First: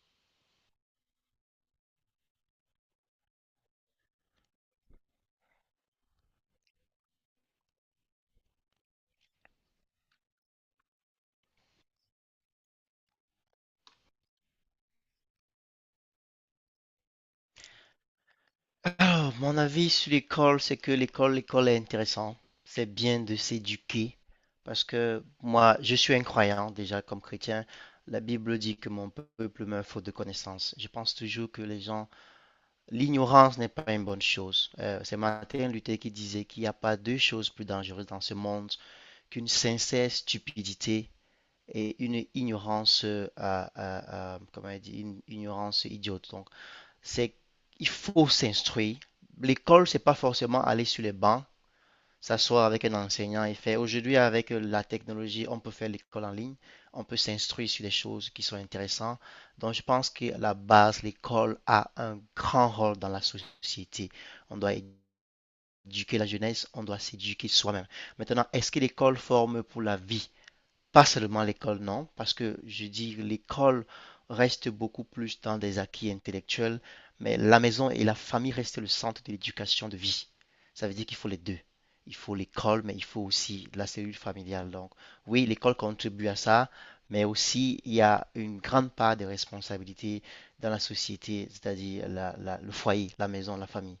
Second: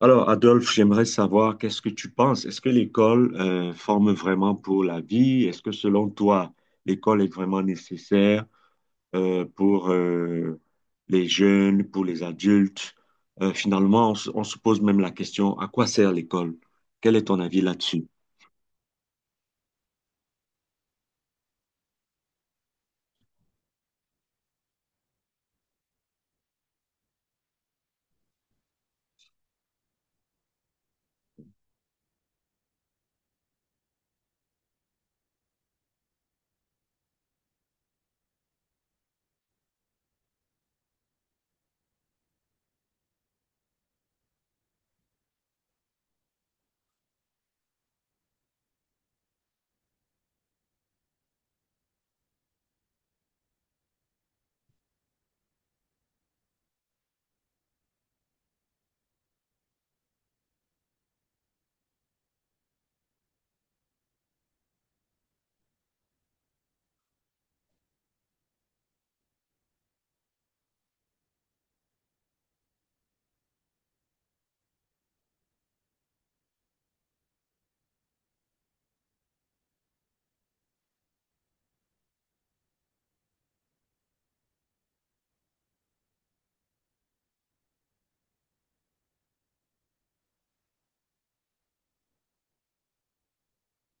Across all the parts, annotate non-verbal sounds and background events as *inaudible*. Alors, Adolphe, j'aimerais savoir qu'est-ce que tu penses? Est-ce que l'école forme vraiment pour la vie? Est-ce que selon toi, l'école est vraiment nécessaire pour les jeunes, pour les adultes? Finalement, on se pose même la question, à quoi sert l'école? Quel est ton avis là-dessus? Ah, mon avis sur l'école, c'est que l'école est intéressante. C'est bien de s'éduquer parce que moi, je suis un croyant déjà comme chrétien. La Bible dit que mon peuple meurt faute de connaissances. Je pense toujours que les gens, l'ignorance n'est pas une bonne chose. C'est Martin Luther qui disait qu'il n'y a pas deux choses plus dangereuses dans ce monde qu'une sincère stupidité et une ignorance, comment il dit, une ignorance idiote. Donc, c'est qu'il faut s'instruire. L'école, c'est pas forcément aller sur les bancs, s'asseoir avec un enseignant et faire. Aujourd'hui, avec la technologie, on peut faire l'école en ligne, on peut s'instruire sur des choses qui sont intéressantes. Donc, je pense que la base, l'école a un grand rôle dans la société. On doit éduquer la jeunesse, on doit s'éduquer soi-même. Maintenant, est-ce que l'école forme pour la vie? Pas seulement l'école, non, parce que je dis l'école reste beaucoup plus dans des acquis intellectuels, mais la maison et la famille restent le centre de l'éducation de vie. Ça veut dire qu'il faut les deux. Il faut l'école, mais il faut aussi la cellule familiale. Donc, oui, l'école contribue à ça, mais aussi il y a une grande part de responsabilité dans la société, c'est-à-dire le foyer, la maison, la famille.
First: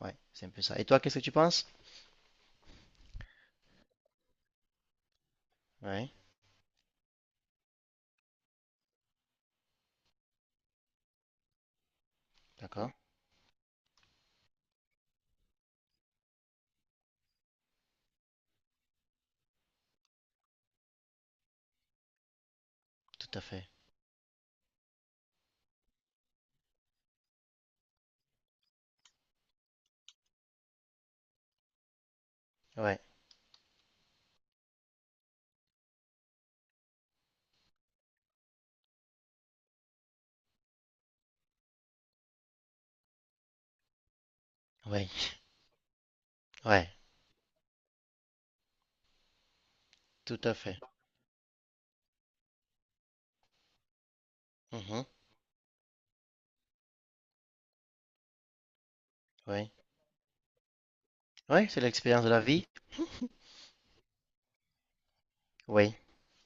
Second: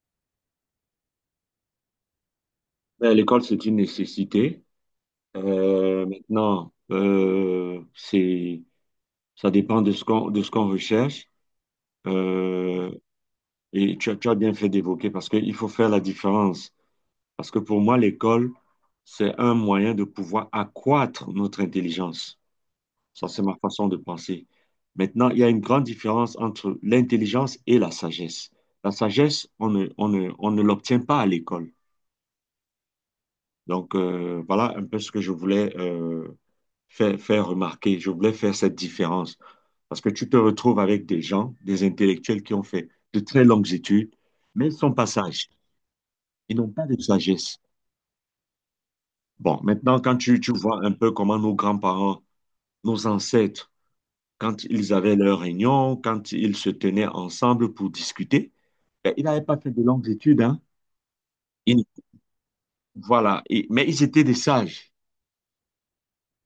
Ouais, c'est un peu ça. Et toi, qu'est-ce que tu penses? Ben, l'école, c'est une nécessité. Ouais, Maintenant, c'est, ça dépend de ce qu'on recherche. d'accord, Euh, et tu as bien fait d'évoquer parce qu'il faut faire la différence. Parce que pour moi, l'école, c'est un moyen de pouvoir accroître notre intelligence. Ça, tout à c'est ma fait. façon de penser. Maintenant, il y a une grande différence entre l'intelligence et la sagesse. La sagesse, on ne l'obtient pas à l'école. Ouais, Donc, voilà un peu ce que je voulais faire, faire remarquer. Je voulais faire cette différence. Parce que tu te retrouves avec des gens, des intellectuels qui ont fait de très longues études, mais ils sont pas ouais, sages. *laughs* Ils n'ont pas ouais, de sagesse. Bon, maintenant, quand tout tu à fait. vois un peu comment nos grands-parents, nos ancêtres, quand ils Mhm. avaient leurs réunions, quand ils se tenaient ensemble pour discuter, ben, ils n'avaient pas Oui. fait de longues études, hein. Oui, c'est Ils- l'expérience de la vie. voilà. Et mais ils étaient des sages. Oui,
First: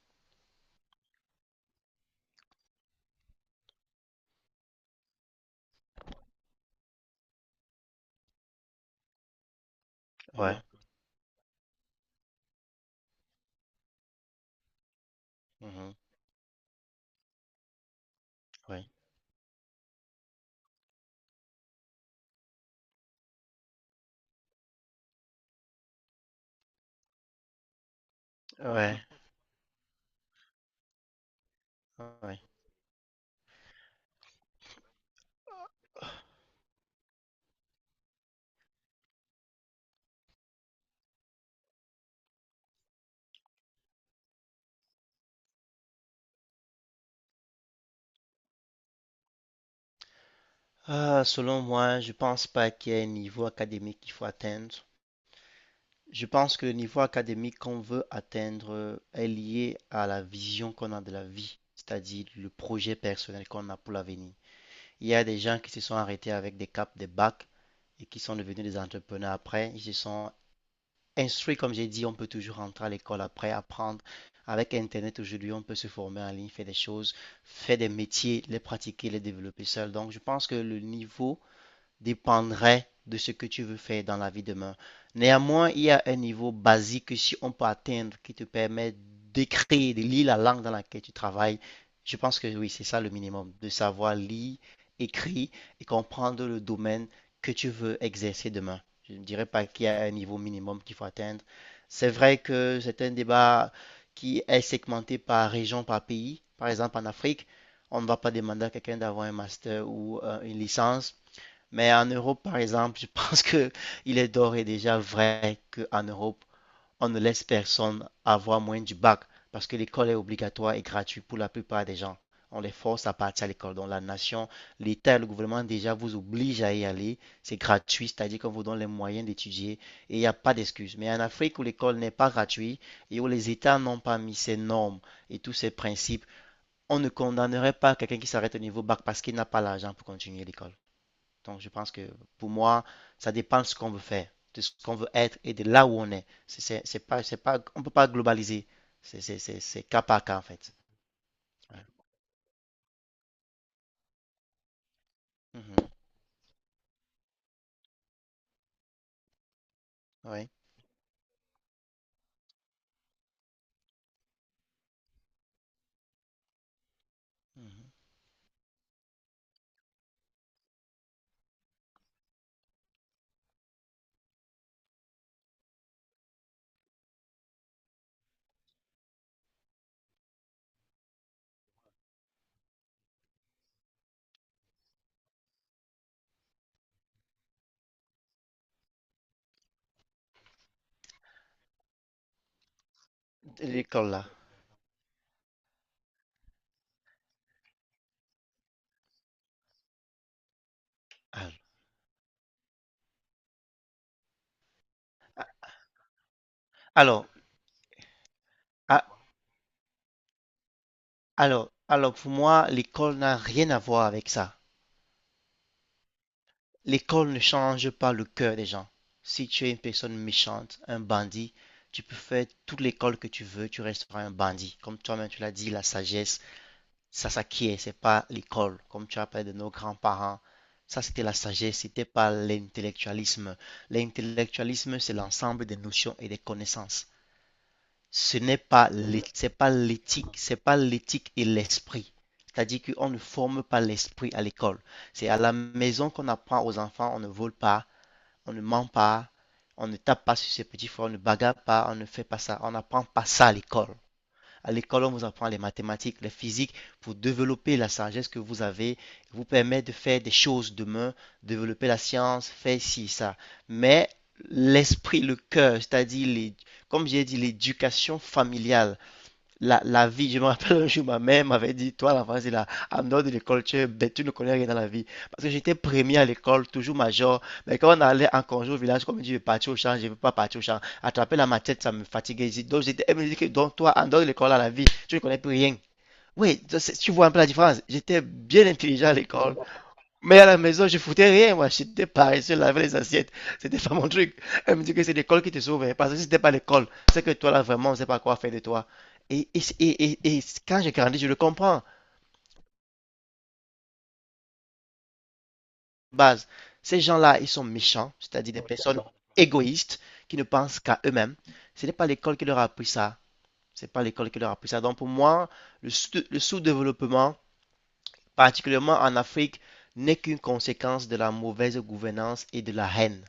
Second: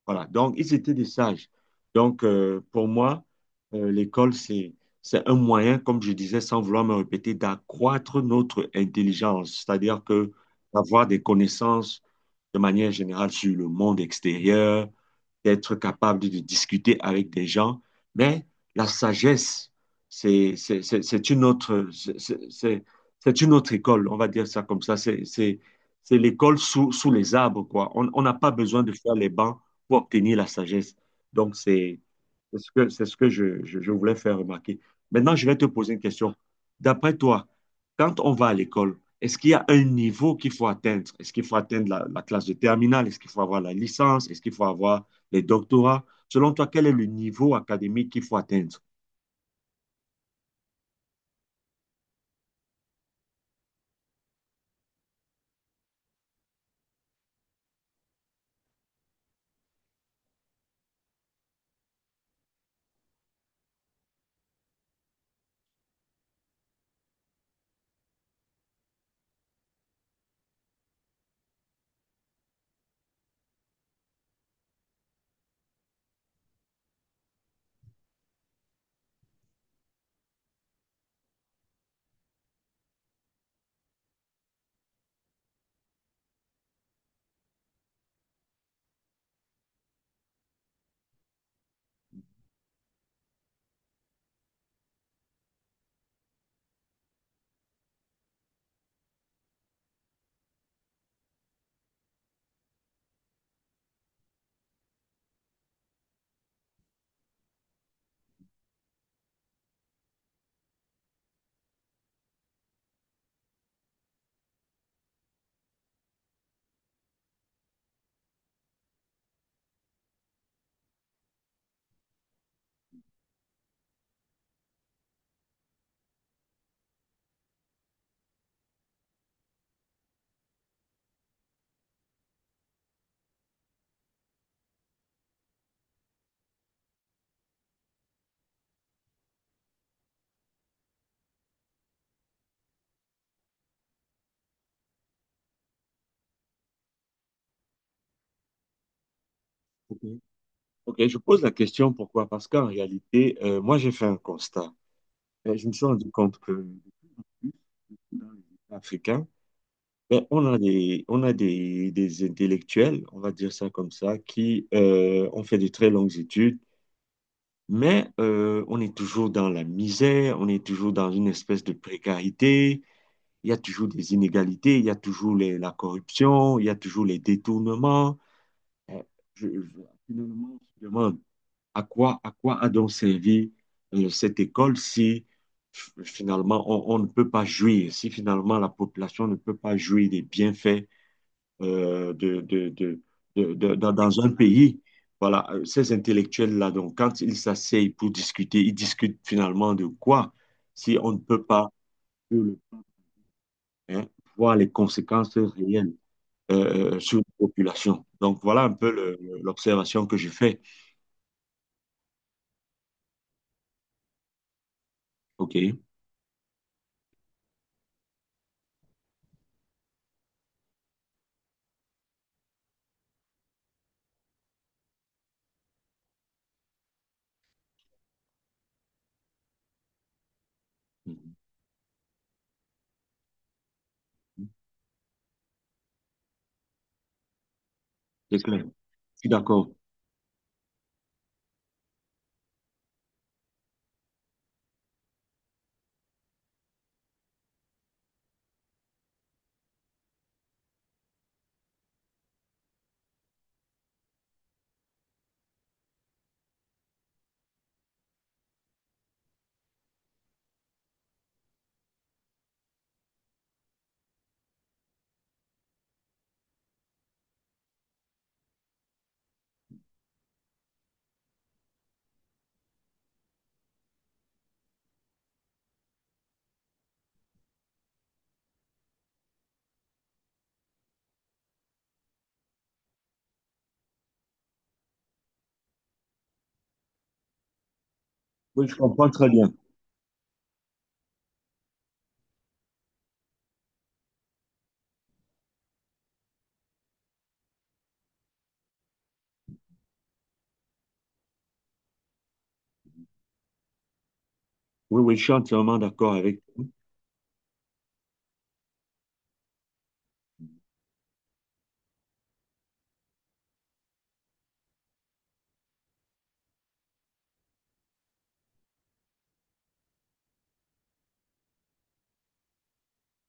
Voilà, donc ils étaient des sages. Donc, pour moi, l'école, c'est un moyen, comme je disais, sans vouloir me répéter, d'accroître notre intelligence, c'est-à-dire que ouais. d'avoir des connaissances de manière générale sur le monde extérieur, Mhm, d'être mhm. capable de discuter avec des gens, mais la Oui, sagesse, c'est une autre, c'est une autre école, on va dire ça comme ça. C'est l'école sous les arbres, quoi. On n'a pas besoin de ouais, faire les bancs pour obtenir la sagesse. Donc, c'est ouais. C'est ce que je voulais faire remarquer. Maintenant, je vais te poser une question. D'après toi, quand on va à l'école, est-ce qu'il y a un niveau qu'il faut atteindre? Est-ce qu'il faut atteindre la classe de terminale? Est-ce qu'il faut avoir la licence? Est-ce qu'il faut avoir les doctorats? Selon toi, quel est le niveau académique qu'il faut atteindre? Ah, selon moi, je pense pas qu'il y ait un niveau académique qu'il faut atteindre. Je pense que le niveau académique qu'on veut atteindre est lié à la vision qu'on a de la vie, c'est-à-dire le projet personnel qu'on a pour l'avenir. Il y a des gens qui se sont arrêtés avec des caps, des bacs et qui sont devenus des entrepreneurs après. Ils se sont instruit, comme j'ai dit, on peut toujours rentrer à l'école après, apprendre. Avec Internet aujourd'hui, on peut se former en ligne, faire des choses, faire des métiers, les pratiquer, les développer seul. Donc, je pense que le niveau dépendrait de ce que tu veux faire dans la vie demain. Néanmoins, il y a un niveau basique que si on peut atteindre qui te permet d'écrire, de lire la langue dans laquelle tu travailles. Je pense que oui, c'est ça le minimum, de savoir lire, écrire et comprendre le domaine que tu veux exercer demain. Je ne dirais pas qu'il y a un niveau minimum qu'il faut atteindre. C'est vrai que c'est un débat qui est segmenté par région, par pays. Par exemple, en Afrique, on ne va pas demander à quelqu'un d'avoir un master ou une licence, mais en Europe, par exemple, je *laughs* pense que il est d'ores et déjà vrai qu'en Europe, on ne laisse personne avoir moins du bac parce que l'école est obligatoire et gratuite pour la plupart des gens. On les force à partir à l'école. Donc la nation, l'État et le gouvernement déjà vous obligent à y aller. C'est gratuit, c'est-à-dire qu'on vous donne les moyens d'étudier et il n'y a pas d'excuse. Mais en Afrique où l'école n'est pas gratuite et où les États n'ont pas mis ces normes et tous ces principes, on ne condamnerait pas quelqu'un qui s'arrête au niveau bac parce qu'il n'a pas l'argent pour continuer l'école. Donc, je pense que pour moi, ça dépend de ce qu'on veut faire, de ce qu'on veut être et de là où on est. C'est pas, on ne peut pas globaliser. C'est Ok. cas par cas, en fait. Ok, je pose la Ouais. question pourquoi? Parce qu'en réalité, moi, j'ai fait un constat. Je me suis Mhm. rendu compte que dans les États africains, ben, Ouais. Des intellectuels, on va dire ça comme ça, qui ont fait de très longues études, Mhm. mais on est toujours dans la misère, on est toujours dans une espèce de précarité, il y a toujours des inégalités, il y a toujours la corruption, il y a toujours les détournements. Euh, je- je- Finalement, on se demande à quoi a donc servi cette école si finalement on ne peut pas jouir, si finalement la population ne peut pas jouir des bienfaits euh, de, de- de- dans L'école, là. un pays. Voilà, ces intellectuels-là, donc, quand ils s'asseyent pour discuter, ils discutent finalement de quoi? Si on ne peut Ah. pas euh, hein, voir les conséquences réelles sur la Alors, population. Donc, voilà un peu ah, l'observation que je fais. alors, pour moi, l'école n'a rien à voir avec ça. OK. L'école ne change pas le cœur des gens. Si tu es une personne méchante, un bandit, tu peux faire toute l'école que tu veux, tu resteras un bandit. Comme toi-même, tu l'as dit, la sagesse. Ça s'acquiert, c'est pas l'école, comme tu appelles de nos grands-parents. Ça, c'était la Mhm. sagesse, c'était pas l'intellectualisme. L'intellectualisme, c'est l'ensemble des notions et des connaissances. Ce C'est n'est clair. pas Je suis d'accord. pas l'éthique, c'est pas l'éthique et l'esprit. C'est-à-dire qu'on ne forme pas l'esprit à l'école. C'est à la maison qu'on apprend aux enfants, on ne vole pas, on ne ment pas, on ne tape pas sur ses petits frères, on ne bagarre pas, on ne fait pas ça, on n'apprend pas ça à l'école. À l'école, on vous apprend les mathématiques, les physiques pour développer la sagesse que vous avez, vous permet de faire des choses demain, développer la science, faire ci, ça. Mais l'esprit, le cœur, c'est-à-dire, comme j'ai dit, l'éducation familiale, la vie, je me rappelle un jour, ma mère m'avait dit, toi, la phrase, là, en dehors de l'école, tu, es bête, tu ne connais rien dans la vie. Parce que j'étais premier à l'école, toujours major. Mais quand on allait en congé au village, comme je dis, je vais partir au champ, je ne veux pas partir au champ. Attraper la machette, ça me fatiguait. Donc, j'étais, elle me dit que, donc, toi, en dehors de l'école, à la vie, tu ne connais plus rien. Oui, ça, c'est- tu vois un peu la différence. J'étais bien Oui, je intelligent comprends à très bien. l'école. Mais à la maison, je foutais rien, moi. J'étais paresseux, laver les assiettes. C'était pas mon truc. Elle me dit que c'est l'école qui te sauve, hein. Parce que si c'était pas l'école, c'est que toi, là, vraiment, on sait pas quoi faire de toi. Et quand j'ai grandi, je le comprends. Oui, oui, je suis entièrement d'accord avec. Base, ces gens-là, ils sont méchants, c'est-à-dire des personnes égoïstes qui ne pensent qu'à eux-mêmes. Ce n'est pas l'école qui leur a appris ça. C'est pas l'école qui leur a appris ça. Donc, pour moi, le sous-développement, particulièrement en Afrique, n'est qu'une conséquence de la mauvaise gouvernance et de la haine,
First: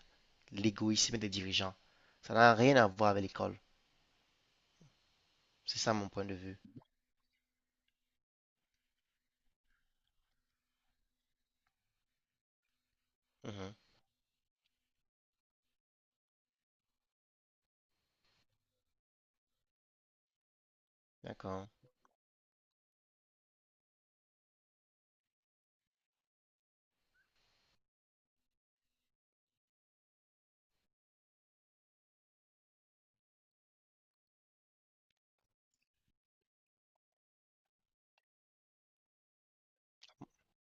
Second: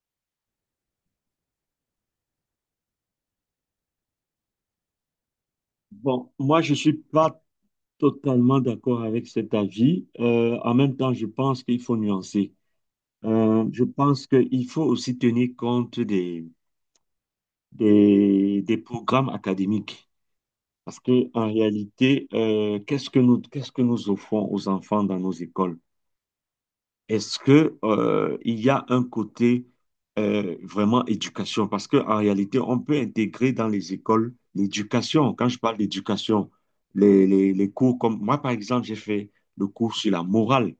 l'égoïsme des dirigeants. Ça n'a rien à voir avec l'école. C'est ça mon point Bon, de vue. moi, je ne suis pas totalement d'accord avec cet avis. En même temps, je pense qu'il faut nuancer. Mhm. Je pense qu'il faut aussi tenir compte des programmes académiques. Parce que, en D'accord. réalité, qu'est-ce que nous offrons aux enfants dans nos écoles? Est-ce que, il y a un côté, vraiment éducation? Parce que, en réalité, on peut intégrer dans les écoles l'éducation. Quand je parle d'éducation, les cours comme, moi, par exemple, j'ai fait le cours sur la morale,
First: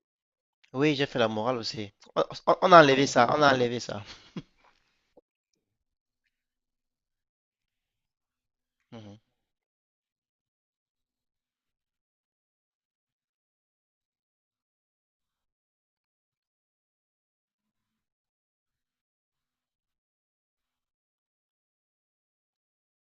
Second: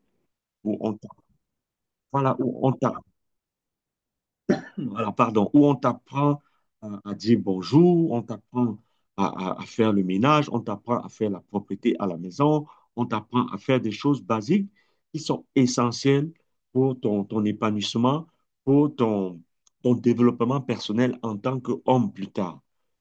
où Oui, j'ai fait la morale aussi. Voilà, où on On a t'a enlevé ça, on a enlevé ça. alors pardon, où on t'apprend à dire bonjour, on t'apprend Mhm. à, à faire le ménage, on t'apprend à faire la propreté à la maison, on t'apprend à faire des choses basiques qui sont essentielles pour ton épanouissement, pour ton, ton développement personnel en tant qu'homme plus tard.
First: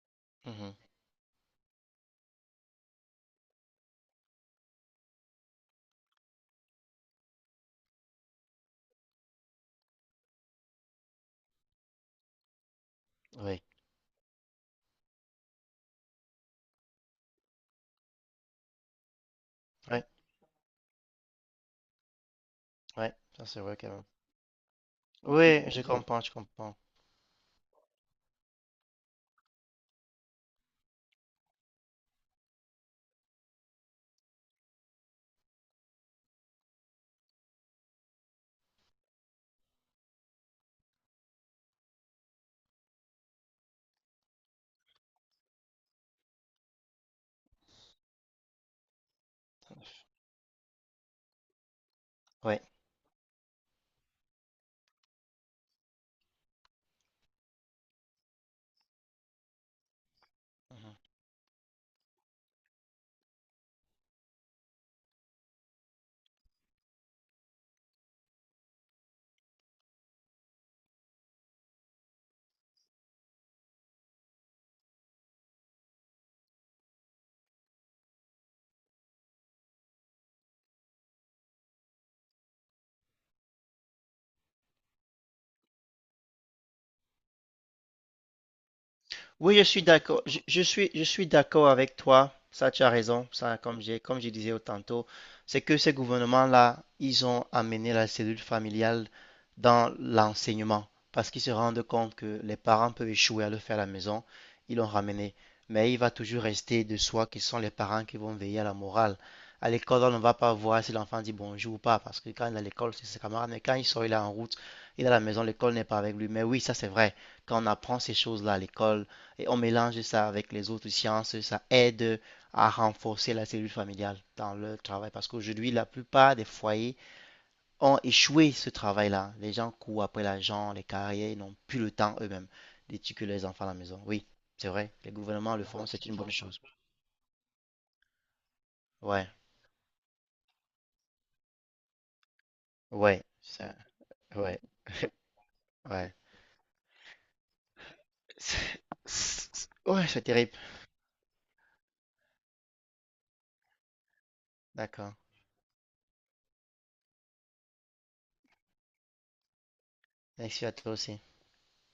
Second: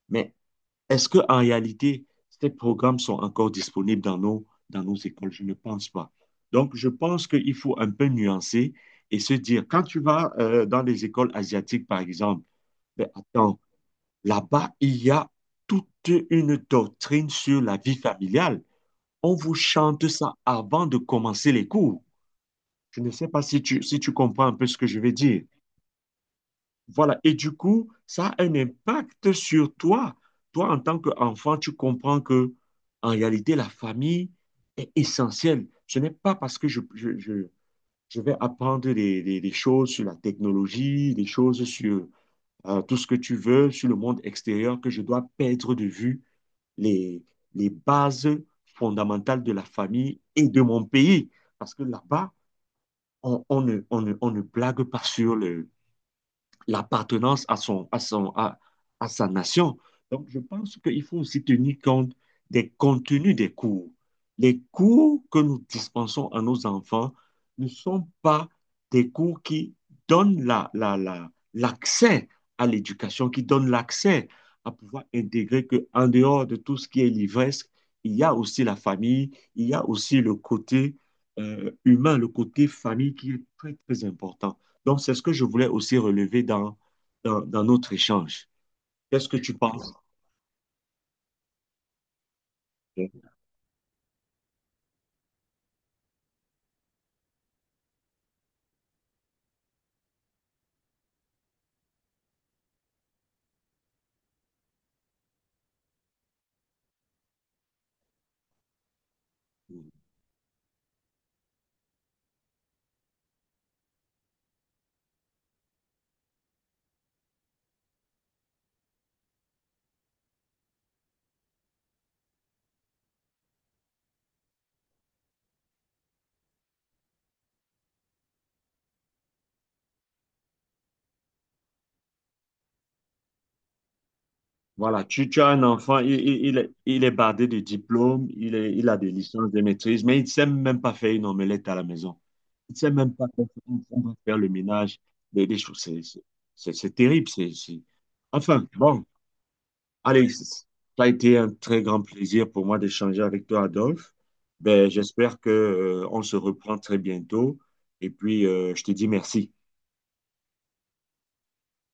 Mais Mhm. est-ce que en réalité, ces programmes sont encore disponibles dans dans nos écoles? Je ne pense pas. Donc, je pense qu'il faut un peu nuancer et se dire, quand tu vas dans les écoles asiatiques, par exemple, ben, attends, Oui, là-bas, il y a toute une doctrine sur la vie familiale. On vous chante ouais, ça avant de commencer les cours. Je ne ouais, sais pas ça c'est si vrai quand si même. tu comprends un peu ce que je veux dire. Oui, je comprends, je comprends. Voilà. Et du coup, ça a un impact sur toi. Toi, en tant qu'enfant, tu comprends que, en réalité, la famille est essentielle. Ce n'est pas parce que je vais apprendre des choses sur la technologie, des choses sur tout ce que tu veux, sur le monde extérieur, que je dois perdre de vue les, les bases fondamentales de la famille et de mon pays. Parce que là-bas, Ouais. On ne blague pas sur le l'appartenance à son, à son, à sa nation. Donc, je pense Mhm. qu'il faut aussi tenir compte des contenus des cours. Les cours que nous dispensons à nos enfants ne sont pas des cours qui donnent l'accès à l'éducation, qui donnent l'accès à pouvoir intégrer qu'en dehors de tout ce qui est livresque, il y a aussi la famille, il y a aussi le côté humain, le côté famille qui est très, très important. Donc, c'est ce que je voulais aussi relever dans notre échange. Qu'est-ce que tu Oui, je suis penses? d'accord. Je suis d'accord avec toi. Ça, tu as raison. Ça, comme j'ai, comme je disais tantôt, c'est que ces gouvernements-là, ils ont amené la cellule familiale dans l'enseignement parce qu'ils se rendent compte que les parents peuvent échouer à le faire à la maison. Ils l'ont ramené. Mais il va toujours rester de soi qui sont les parents qui vont veiller à la morale. À l'école, on ne va pas voir si l'enfant dit bonjour ou pas parce que quand il est à l'école, c'est ses camarades. Mais quand il sort, il est en route, il est à la maison, l'école n'est pas avec lui. Mais oui, ça, c'est vrai. Quand on apprend ces choses-là à l'école, et on mélange ça avec les autres sciences, ça aide à renforcer la cellule familiale dans leur travail. Parce qu'aujourd'hui, la plupart des foyers ont échoué ce travail-là. Les gens courent après l'argent, les carrières, ils n'ont plus le temps eux-mêmes d'éduquer les enfants à la maison. Oui, c'est vrai, Voilà, les tu as gouvernements un le font, enfant, c'est une bonne chose. Il est bardé de diplômes, il a des Ouais, licences, des maîtrises, mais il ne sait même pas faire une omelette à la maison. Il ne sait même ouais, pas faire, faire le ouais, ménage, des choses. *laughs* Ouais. C'est terrible. Enfin, bon, Ouais, c'est allez, terrible. ça a été un très grand plaisir pour moi d'échanger avec toi, Adolphe. Ben, D'accord. j'espère que, on se reprend très bientôt. Et puis, je te dis merci. Merci à toi aussi.